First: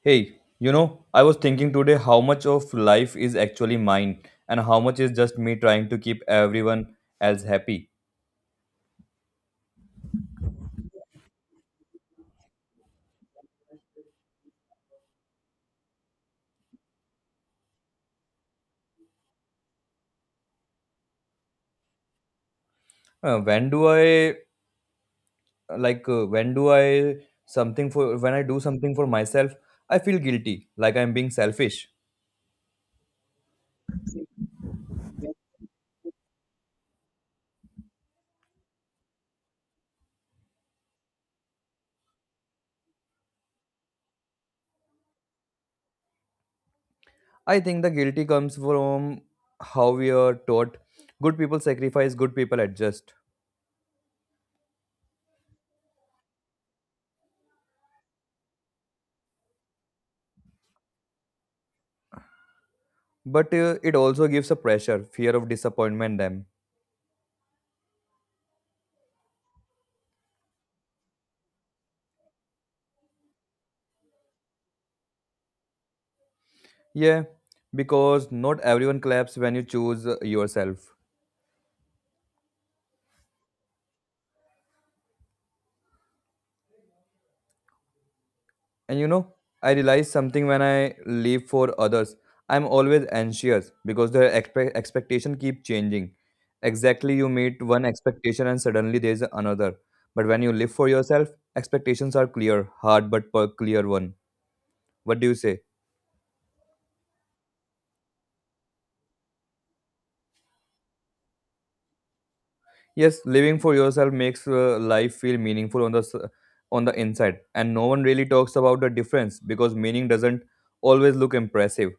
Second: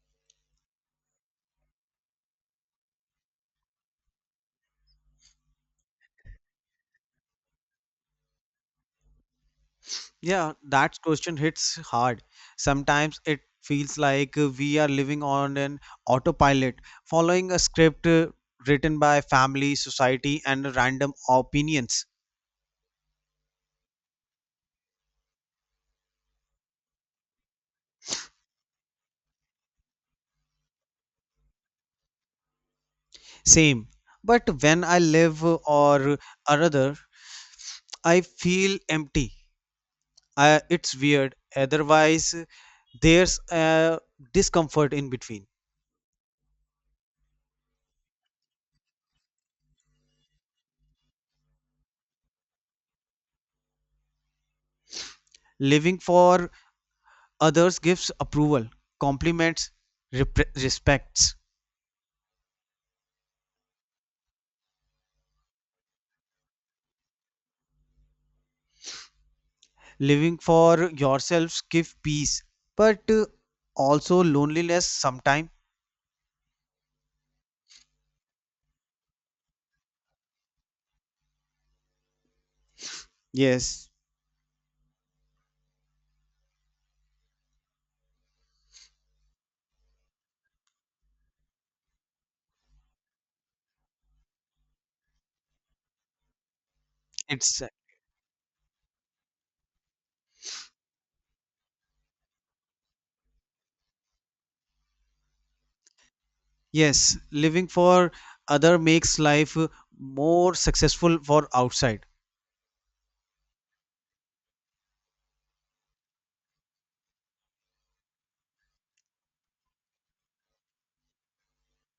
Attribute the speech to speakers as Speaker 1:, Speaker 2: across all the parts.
Speaker 1: Hey, you know, I was thinking today how much of life is actually mine and how much is just me trying to keep everyone else happy.
Speaker 2: Yeah, that question hits hard. Sometimes it feels like we are living on an autopilot, following a script written by family, society, and random opinions.
Speaker 1: When do I when do I something for when I do something for myself, I feel guilty, like I'm being selfish.
Speaker 2: Same. But when I live or other, I feel empty. I, it's weird. Otherwise, there's a discomfort in between.
Speaker 1: I think the guilty comes from how we are taught good people sacrifice, good people adjust.
Speaker 2: Living for others gives approval, compliments, respects
Speaker 1: But it also gives a pressure, fear of disappointment them.
Speaker 2: living for yourselves give peace but also loneliness sometimes.
Speaker 1: Yeah, because not everyone claps when you choose yourself.
Speaker 2: Yes.
Speaker 1: And you know, I realize something when I live for others. I'm always anxious because their expectation keep changing. Exactly, you meet
Speaker 2: It's
Speaker 1: one expectation and suddenly there's another. But when you live for yourself, expectations are clear, hard but per clear one. What do you say?
Speaker 2: yes living for other makes life more successful for outside.
Speaker 1: Yes, living for yourself makes life feel meaningful on on the inside, and no one really talks about the difference because meaning doesn't always look impressive.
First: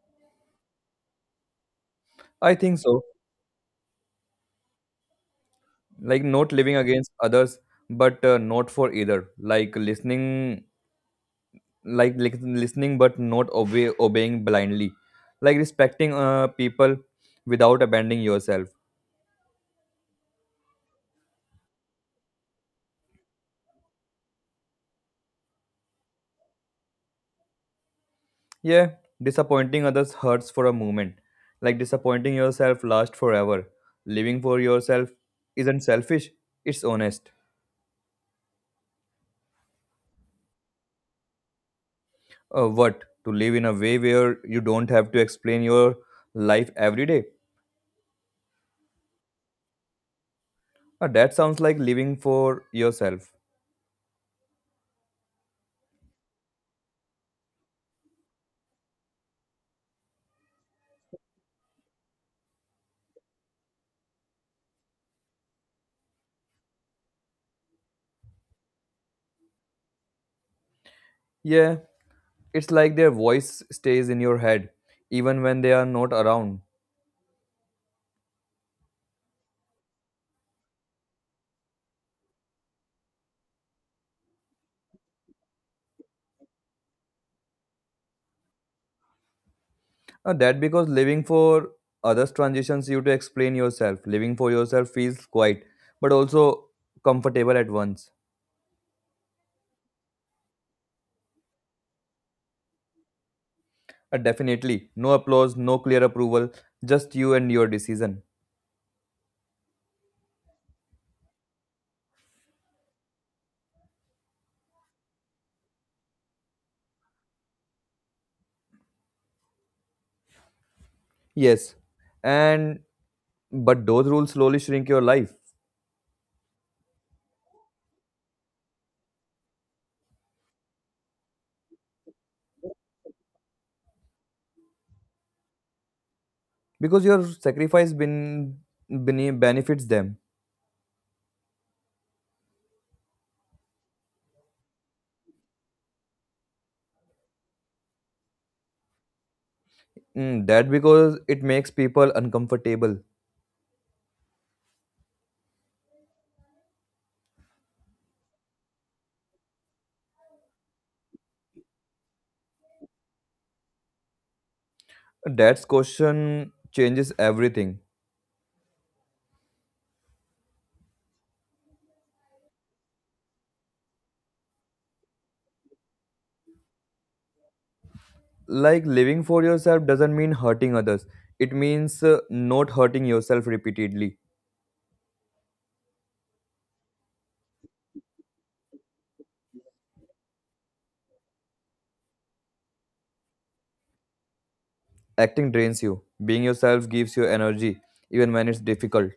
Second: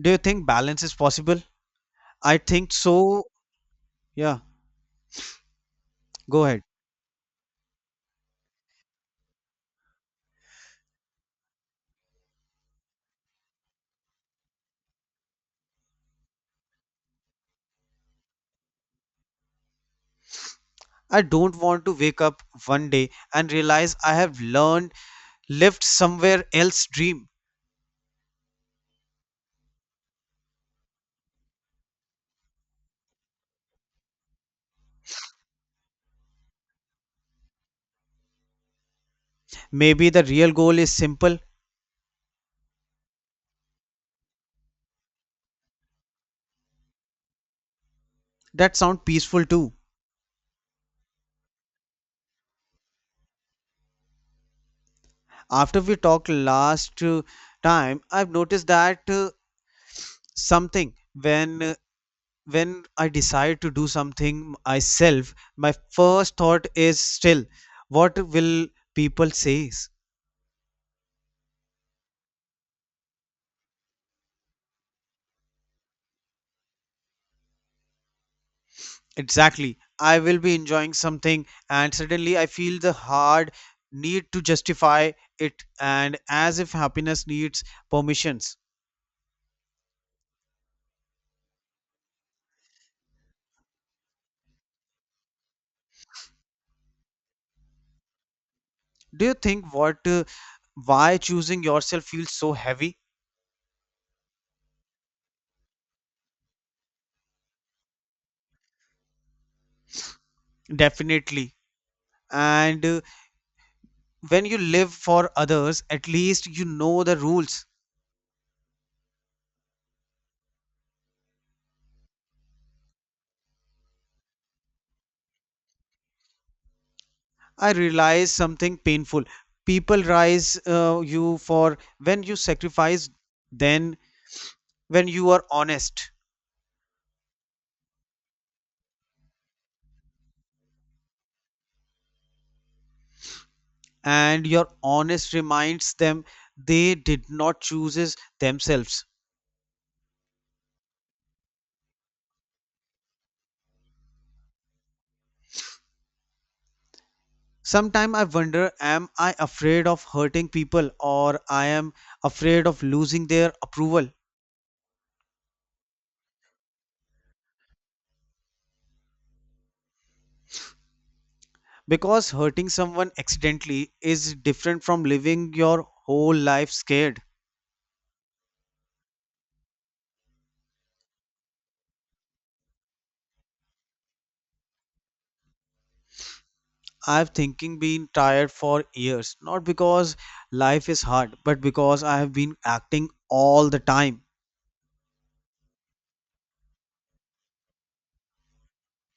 Speaker 2: Do you think balance is possible? I
Speaker 1: I
Speaker 2: think
Speaker 1: think
Speaker 2: so.
Speaker 1: so.
Speaker 2: Yeah,
Speaker 1: Like
Speaker 2: go
Speaker 1: not
Speaker 2: ahead.
Speaker 1: living against others but not for either, like listening, listening but not obeying blindly, like respecting people without abandoning yourself.
Speaker 2: I don't want to wake up one day and realize I have learned lived somewhere else dream.
Speaker 1: Yeah, disappointing others hurts for a moment, like disappointing yourself lasts forever. Living for yourself isn't selfish, it's honest.
Speaker 2: Maybe the real goal is simple.
Speaker 1: What to live in a way where you don't have to explain your life every day.
Speaker 2: That sound peaceful too.
Speaker 1: That sounds like living for yourself.
Speaker 2: After we talked last time, I've noticed that something when I decide to do something myself, my first thought is still, what will people say?
Speaker 1: Yeah, it's like their voice stays in your head even when they are not around.
Speaker 2: Exactly. I will be enjoying something, and suddenly I feel the hard need to justify it, and as if happiness needs permissions.
Speaker 1: That because living for others transitions you to explain yourself. Living for yourself feels quiet but also comfortable at once.
Speaker 2: Do you think what why choosing yourself feels so heavy?
Speaker 1: Definitely, no applause, no clear approval, just you and your decision.
Speaker 2: Definitely. And when you live for others, at least you know the rules.
Speaker 1: Yes, and but those rules slowly shrink your life
Speaker 2: I realize something painful. People rise you for when you sacrifice, then when you are honest,
Speaker 1: because your sacrifice been, bene benefits them.
Speaker 2: and your honest reminds them they did not choose themselves.
Speaker 1: Mm, that because it makes people uncomfortable.
Speaker 2: Sometimes I wonder, am I afraid of hurting people or I am afraid of losing their approval?
Speaker 1: Dad's question changes everything.
Speaker 2: Because hurting someone accidentally is different from living your whole life scared.
Speaker 1: Like living for yourself doesn't mean hurting others. It means not hurting yourself repeatedly.
Speaker 2: I've thinking been tired for years, not because life is hard, but because I have been acting all the time.
Speaker 1: Acting drains you. Being yourself gives you energy, even when it's difficult.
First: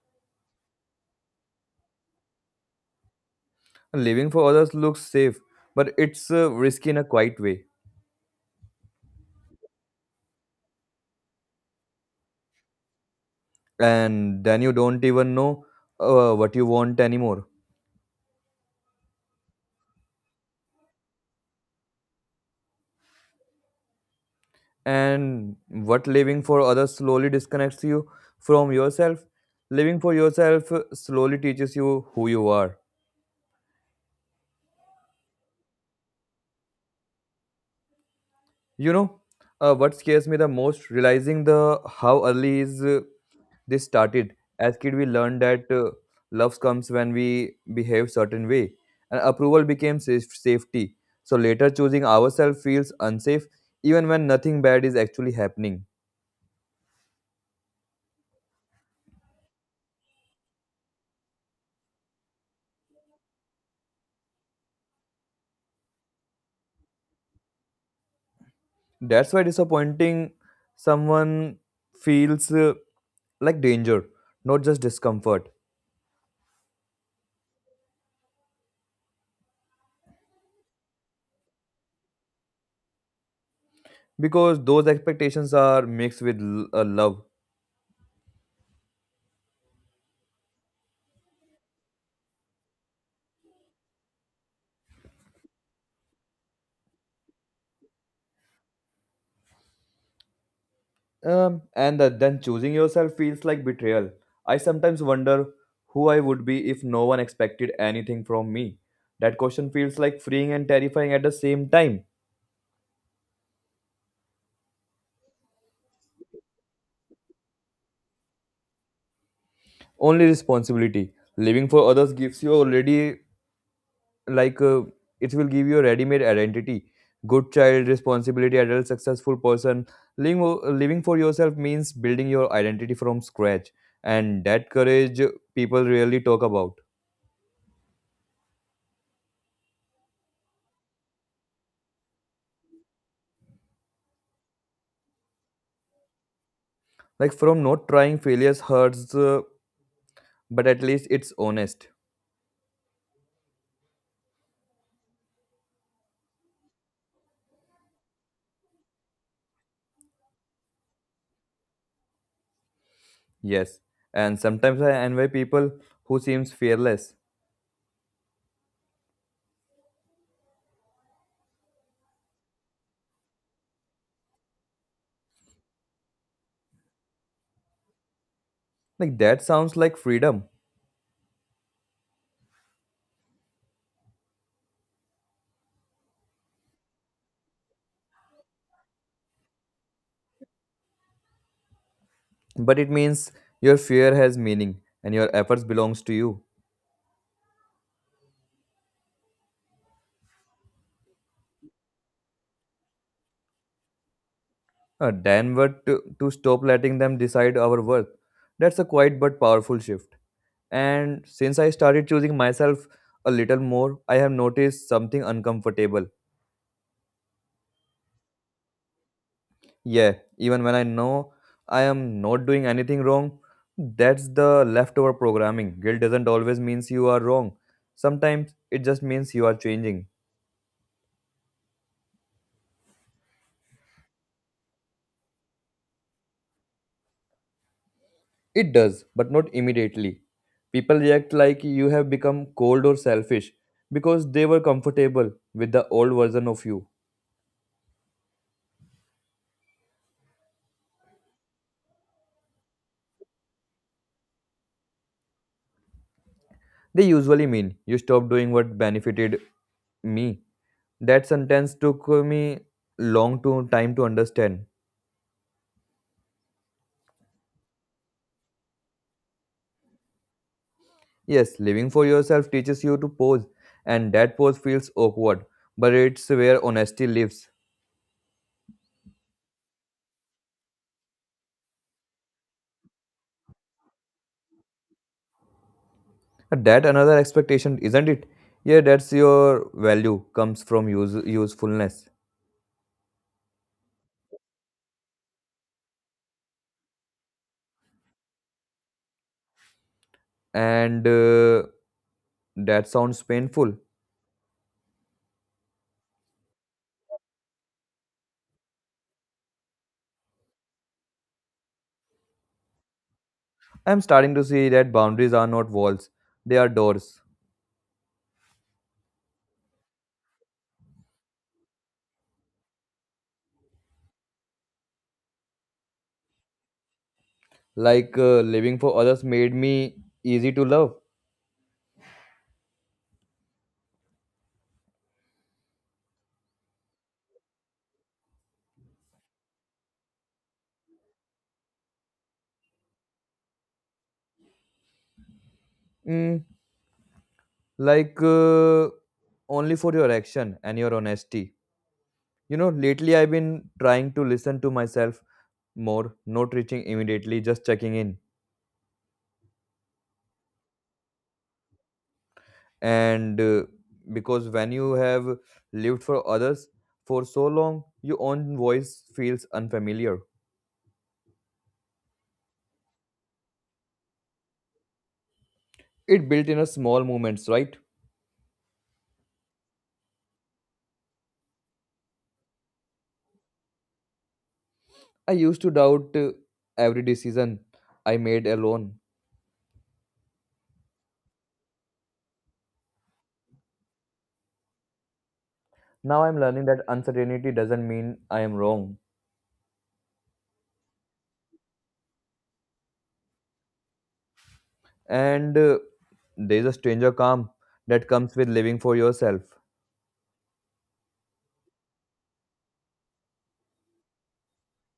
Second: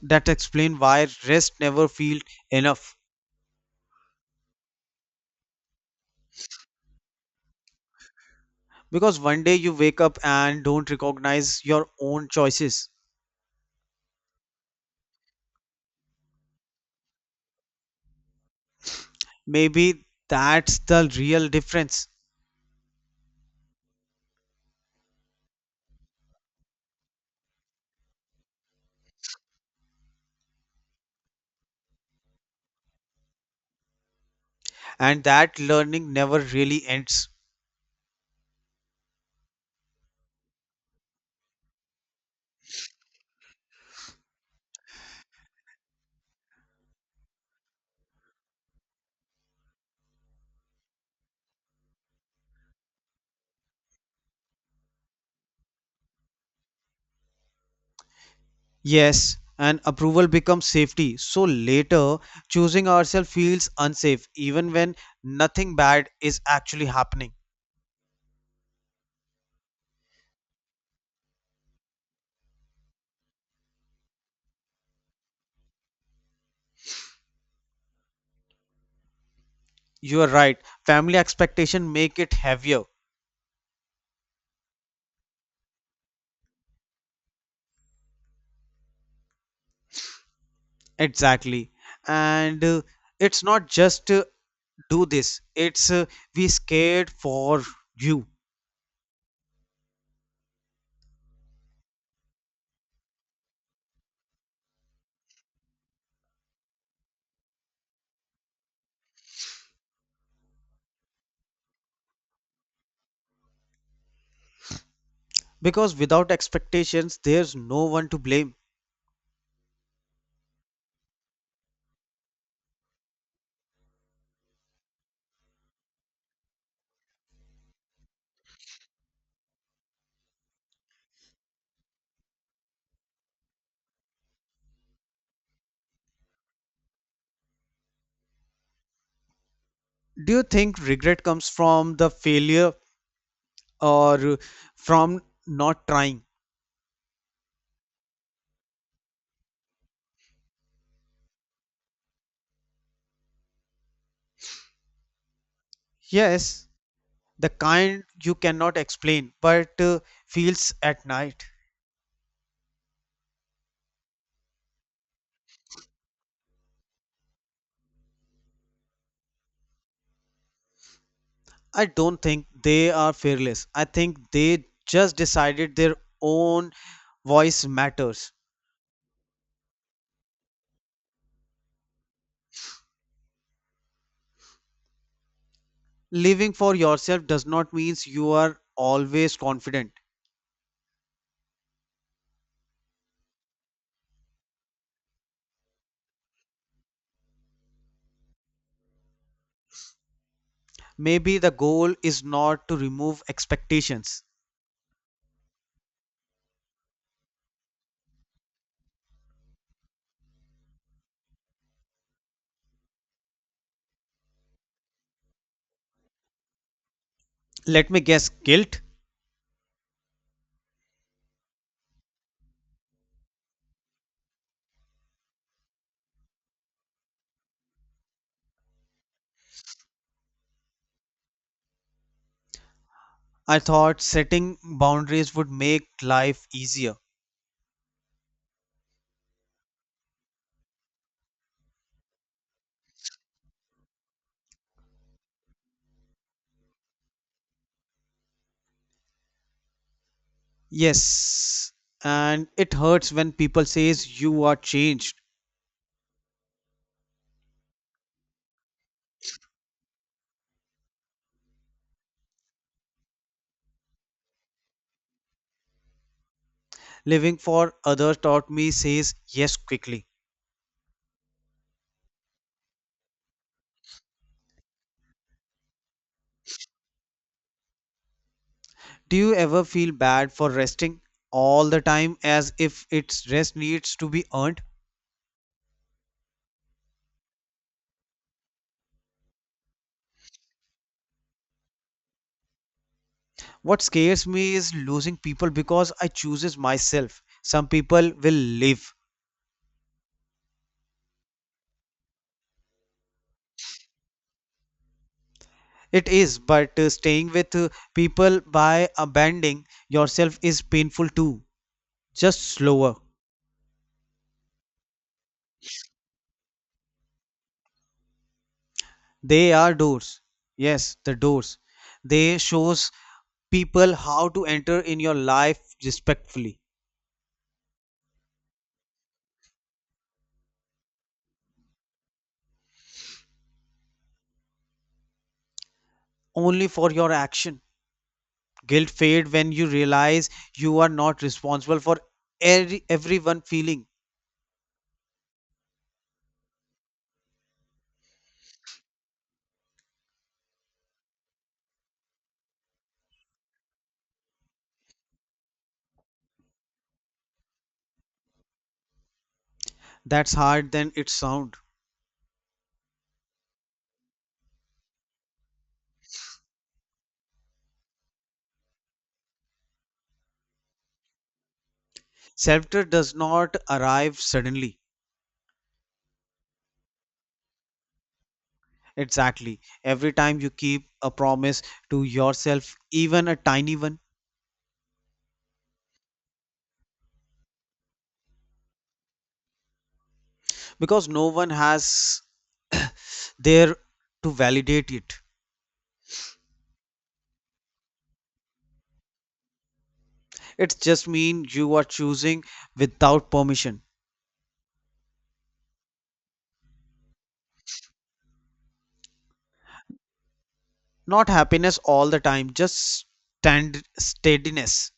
Speaker 2: That explains why rest never feels enough.
Speaker 1: Living for others looks safe, but it's risky in a quiet way.
Speaker 2: Because one day you wake up and don't recognize your own choices.
Speaker 1: And then you don't even know what you want anymore.
Speaker 2: Maybe that's the real difference.
Speaker 1: And what living for others slowly disconnects you from yourself. Living for yourself slowly teaches you who you are.
Speaker 2: And that learning never really ends.
Speaker 1: You know, what scares me the most, realizing the how early is this started. As kid, we learned that love comes when we behave certain way, and approval became safety. So later, choosing ourselves feels unsafe, even when nothing bad is actually happening.
Speaker 2: Yes, and approval becomes safety. So later, choosing ourselves feels unsafe, even when nothing bad is actually happening.
Speaker 1: That's why disappointing someone feels like danger, not just discomfort,
Speaker 2: You are right. Family expectation make it heavier.
Speaker 1: because those expectations are mixed with love.
Speaker 2: Exactly. And it's not just do this. It's we scared for you.
Speaker 1: Then choosing yourself feels like betrayal. I sometimes wonder who I would be if no one expected anything from me. That question feels like freeing and terrifying at the same time.
Speaker 2: Because without expectations, there's no one to blame.
Speaker 1: Only responsibility. Living for others gives you already, like, uh, it will give you a ready made identity. Good child, responsibility, adult, successful person. Living, Living for yourself means building your identity from scratch. And that courage people rarely talk about.
Speaker 2: Do you think regret comes from the failure or from not trying?
Speaker 1: Like, from not trying, failures hurts. But at least it's honest.
Speaker 2: Yes, the kind you cannot explain, but feels at night.
Speaker 1: Yes. And sometimes I envy people who seems fearless.
Speaker 2: I don't think they are fearless. I think they just decided their own voice matters.
Speaker 1: Like that sounds like freedom,
Speaker 2: Living for yourself does not mean you are always confident.
Speaker 1: but it means your fear has meaning and your efforts belongs to you.
Speaker 2: Maybe the goal is not to remove expectations.
Speaker 1: Then what to stop letting them decide our worth. That's a quiet but powerful shift. And since I started choosing myself a little more, I have noticed something uncomfortable.
Speaker 2: Let me guess guilt?
Speaker 1: Yeah, even when I know I am not doing anything wrong, that's the leftover programming. Guilt doesn't always means you are wrong. Sometimes it just means you are changing.
Speaker 2: I thought setting boundaries would make life easier.
Speaker 1: It does, but not immediately. People react like you have become cold or selfish because they were comfortable with the old version of you.
Speaker 2: Yes, and it hurts when people says you are changed.
Speaker 1: They usually mean you stopped doing what benefited me. That sentence took me long to time to understand.
Speaker 2: Living for others taught me says yes quickly.
Speaker 1: Yes, living for yourself teaches you to pose, and that pose feels awkward, but it's where honesty lives.
Speaker 2: Do you ever feel bad for resting all the time as if its rest needs to be earned?
Speaker 1: That another expectation, isn't it? Yeah, that's your value comes from use, usefulness,
Speaker 2: What scares me is losing people because I chooses myself. Some people will leave.
Speaker 1: and that sounds painful.
Speaker 2: It is, but staying with people by abandoning yourself is painful too. Just slower.
Speaker 1: I'm starting to see that boundaries are not walls; they are doors.
Speaker 2: They are doors. Yes, the doors. They shows people how to enter in your life respectfully,
Speaker 1: Like living for others made me easy to love.
Speaker 2: only for your action. Guilt fades when you realize you are not responsible for everyone feeling.
Speaker 1: Mm, like only for your action and your honesty. You know, lately I've been trying to listen to myself more, not reaching immediately, just checking in.
Speaker 2: That's hard than it sounds.
Speaker 1: And because when you have lived for others for so long your own voice feels unfamiliar.
Speaker 2: Self-trust does not arrive suddenly.
Speaker 1: It built in a small moments, right?
Speaker 2: Exactly. Every time you keep a promise to yourself, even a tiny one,
Speaker 1: I used to doubt every decision I made alone.
Speaker 2: because no one has there to validate it.
Speaker 1: Now I'm learning that uncertainty doesn't mean I am wrong.
Speaker 2: It just means you are choosing without permission.
Speaker 1: And there's a stranger calm that comes with living for yourself.
Speaker 2: Not happiness all the time, just stand steadiness.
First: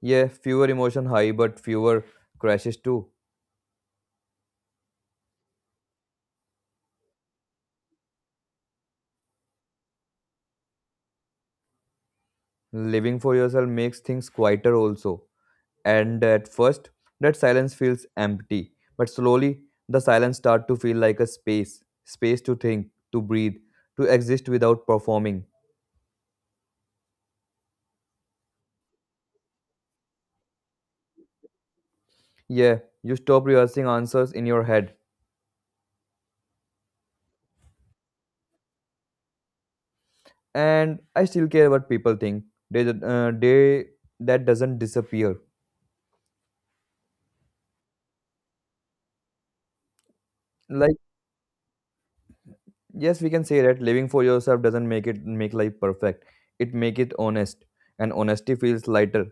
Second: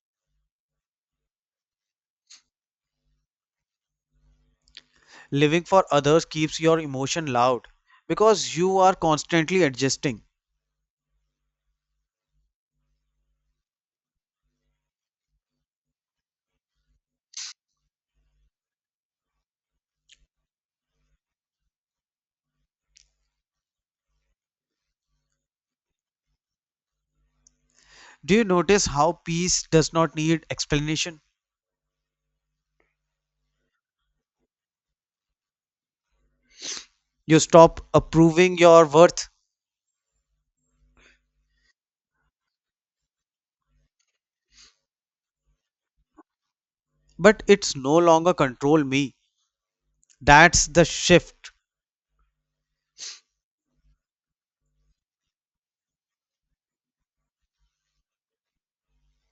Speaker 1: Yeah, fewer emotion high but fewer crashes too.
Speaker 2: Living for others keeps your emotion loud because you are constantly adjusting.
Speaker 1: Living for yourself makes things quieter also. And at first, that silence feels empty. But slowly, the silence starts to feel like a space to think, to breathe, to exist without performing.
Speaker 2: Do you notice how peace does not need explanation?
Speaker 1: Yeah, you stop rehearsing answers in your head.
Speaker 2: You stop approving your worth,
Speaker 1: And I still care what people think. They that doesn't disappear.
Speaker 2: but it's no longer control me. That's the
Speaker 1: Like
Speaker 2: shift.
Speaker 1: yes, we can say that living for yourself doesn't make life perfect. It make it honest, and honesty feels lighter.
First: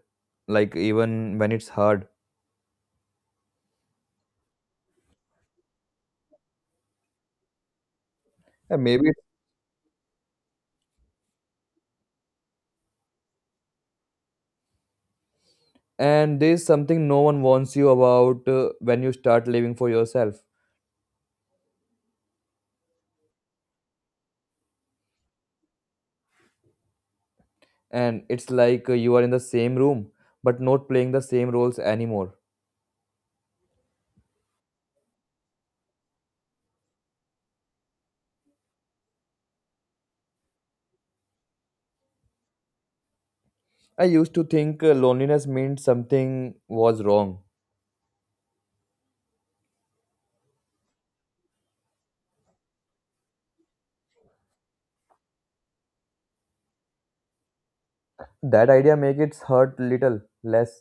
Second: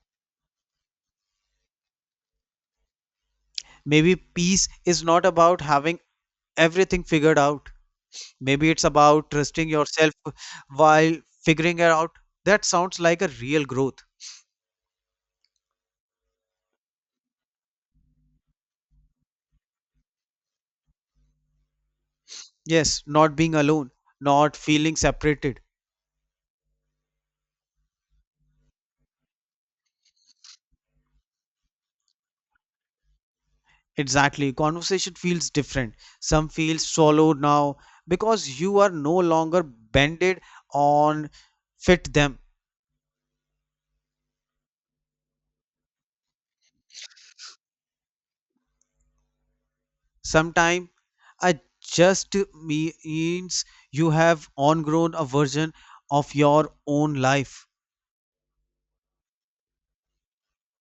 Speaker 1: Like even when it's hard.
Speaker 2: Maybe peace is not about having everything figured out. Maybe
Speaker 1: Yeah,
Speaker 2: it's
Speaker 1: maybe.
Speaker 2: about trusting yourself while figuring it out. That sounds like a real growth.
Speaker 1: And there's something no one warns you about when you start living for yourself.
Speaker 2: Yes, not being alone, not feeling separated.
Speaker 1: And it's like you are in the same room, but not playing the same roles anymore.
Speaker 2: Exactly. Conversation feels different. Some feel swallowed now because you are no longer bended on fit them.
Speaker 1: I used to think loneliness meant something was wrong.
Speaker 2: Sometimes it just means you have ongrown a version of your own life.
Speaker 1: That idea makes it hurt little less.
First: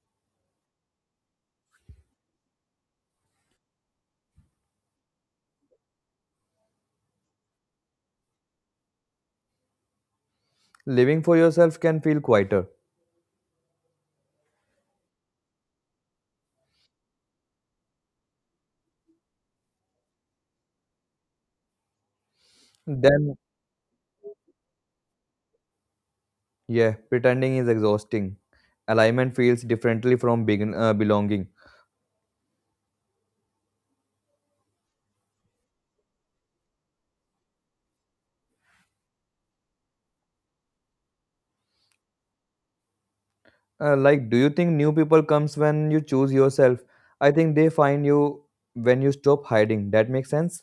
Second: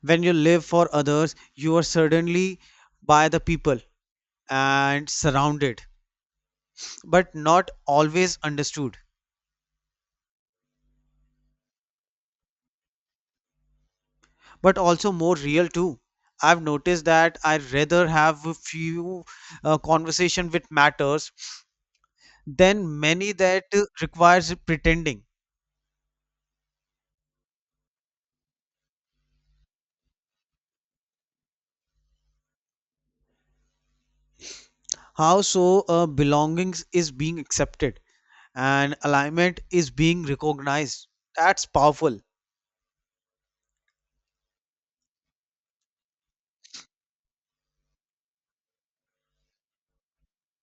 Speaker 2: When you live for others, you are suddenly by the people and surrounded, but not always understood.
Speaker 1: Living for yourself can feel quieter.
Speaker 2: But also more real too. I've noticed that I'd rather have a few conversation with matters than many
Speaker 1: Then,
Speaker 2: that requires pretending.
Speaker 1: yeah, pretending is exhausting. Alignment feels differently from belonging.
Speaker 2: How so belongings is being accepted and alignment is being recognized. That's powerful.
Speaker 1: Do you think new people comes when you choose yourself? I think they find you when you stop hiding. That makes sense.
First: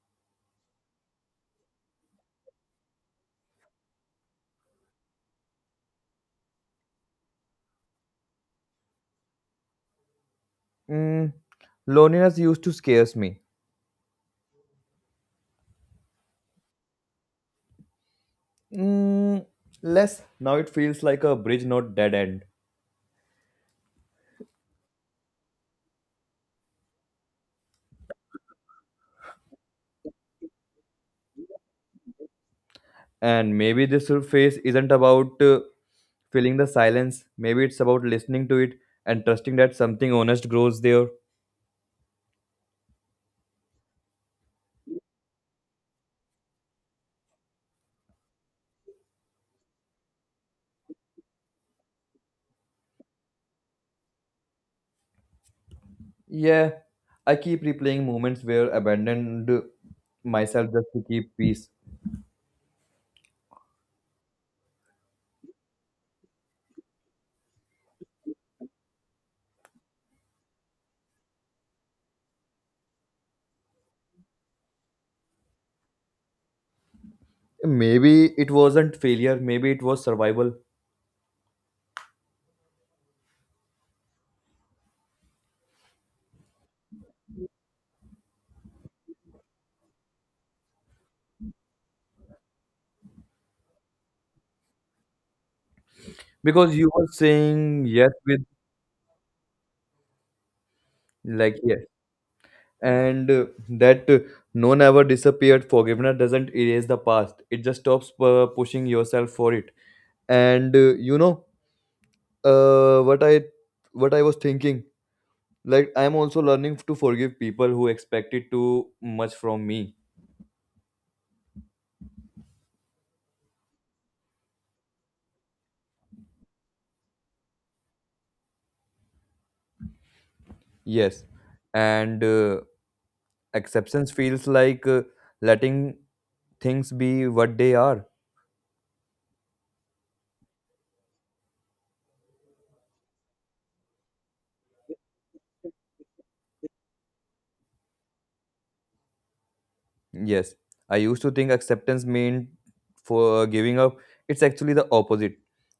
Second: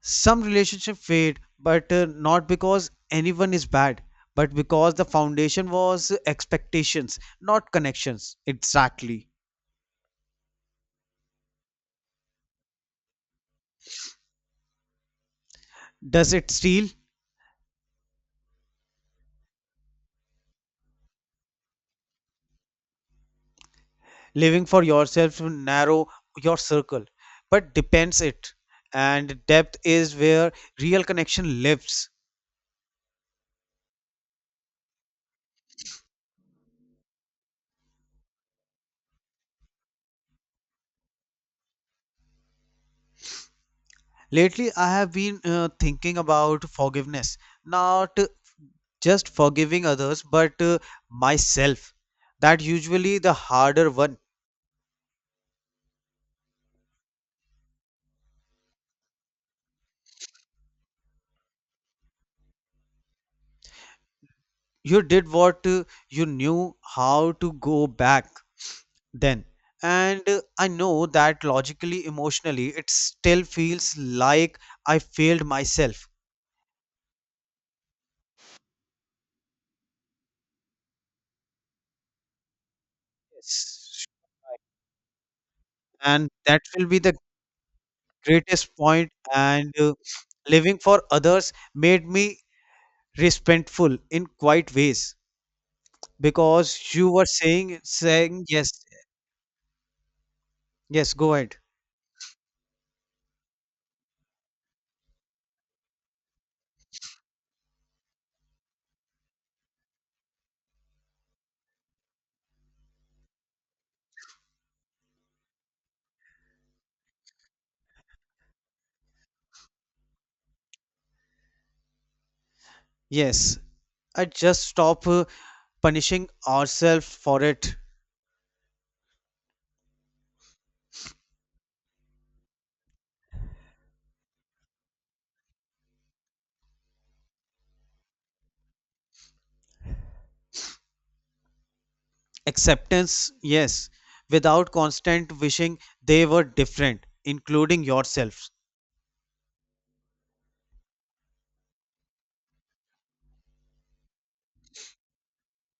Speaker 2: Some relationship fade, but not because anyone is bad, but because the foundation was expectations, not connections. Exactly.
Speaker 1: Mm, loneliness used to scares me.
Speaker 2: Does it steal?
Speaker 1: Mm, less now it feels like a bridge, not dead end.
Speaker 2: Living for yourself will narrow your circle but depends it and depth is where real connection lives.
Speaker 1: And maybe this whole phase isn't about filling the silence. Maybe it's about listening to it and trusting that something honest grows there.
Speaker 2: Lately I have been thinking about forgiveness, not just forgiving others but myself. That usually the harder one.
Speaker 1: Yeah, I keep replaying moments where abandoned myself just to keep peace.
Speaker 2: You did what you knew how to go back then. And I know that logically emotionally it still feels like I failed myself.
Speaker 1: Maybe it wasn't failure, maybe it was survival
Speaker 2: And that will be the greatest point. And living for others made me respectful in quite ways
Speaker 1: because
Speaker 2: because
Speaker 1: you were
Speaker 2: you were saying
Speaker 1: saying yes with,
Speaker 2: saying yes, yes go ahead
Speaker 1: like yes, and that no never disappeared. Forgiveness doesn't erase the past, it just stops pushing yourself for it. And you know, uh, what I what I was thinking, like I'm also learning to forgive people who expected too much from me.
Speaker 2: yes. I just stop punishing ourselves for it.
Speaker 1: Yes, and acceptance feels like letting things be what they are.
Speaker 2: Acceptance yes, without constant wishing they were different including yourselves.
Speaker 1: Yes, I used to think acceptance meant for giving up. It's actually the opposite.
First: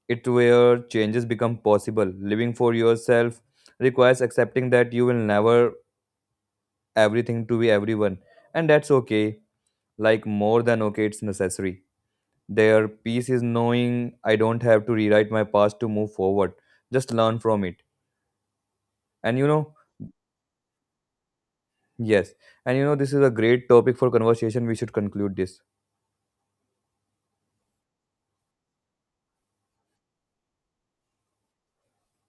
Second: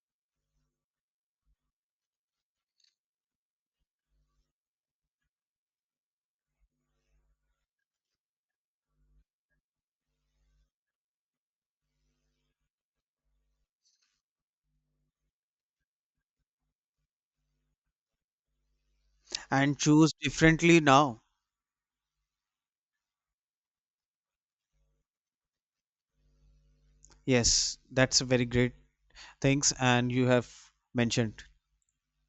Speaker 1: It where changes become possible. Living for yourself requires accepting that you will never everything to be everyone, and that's okay. Like more than okay, it's necessary. Their peace is knowing I don't have to rewrite my past to move forward. Just learn from it. And you know,
Speaker 2: And choose differently now.
Speaker 1: yes, and you know, this is a great topic for conversation. We should conclude this.
Speaker 2: Yes, that's a very great things and you have mentioned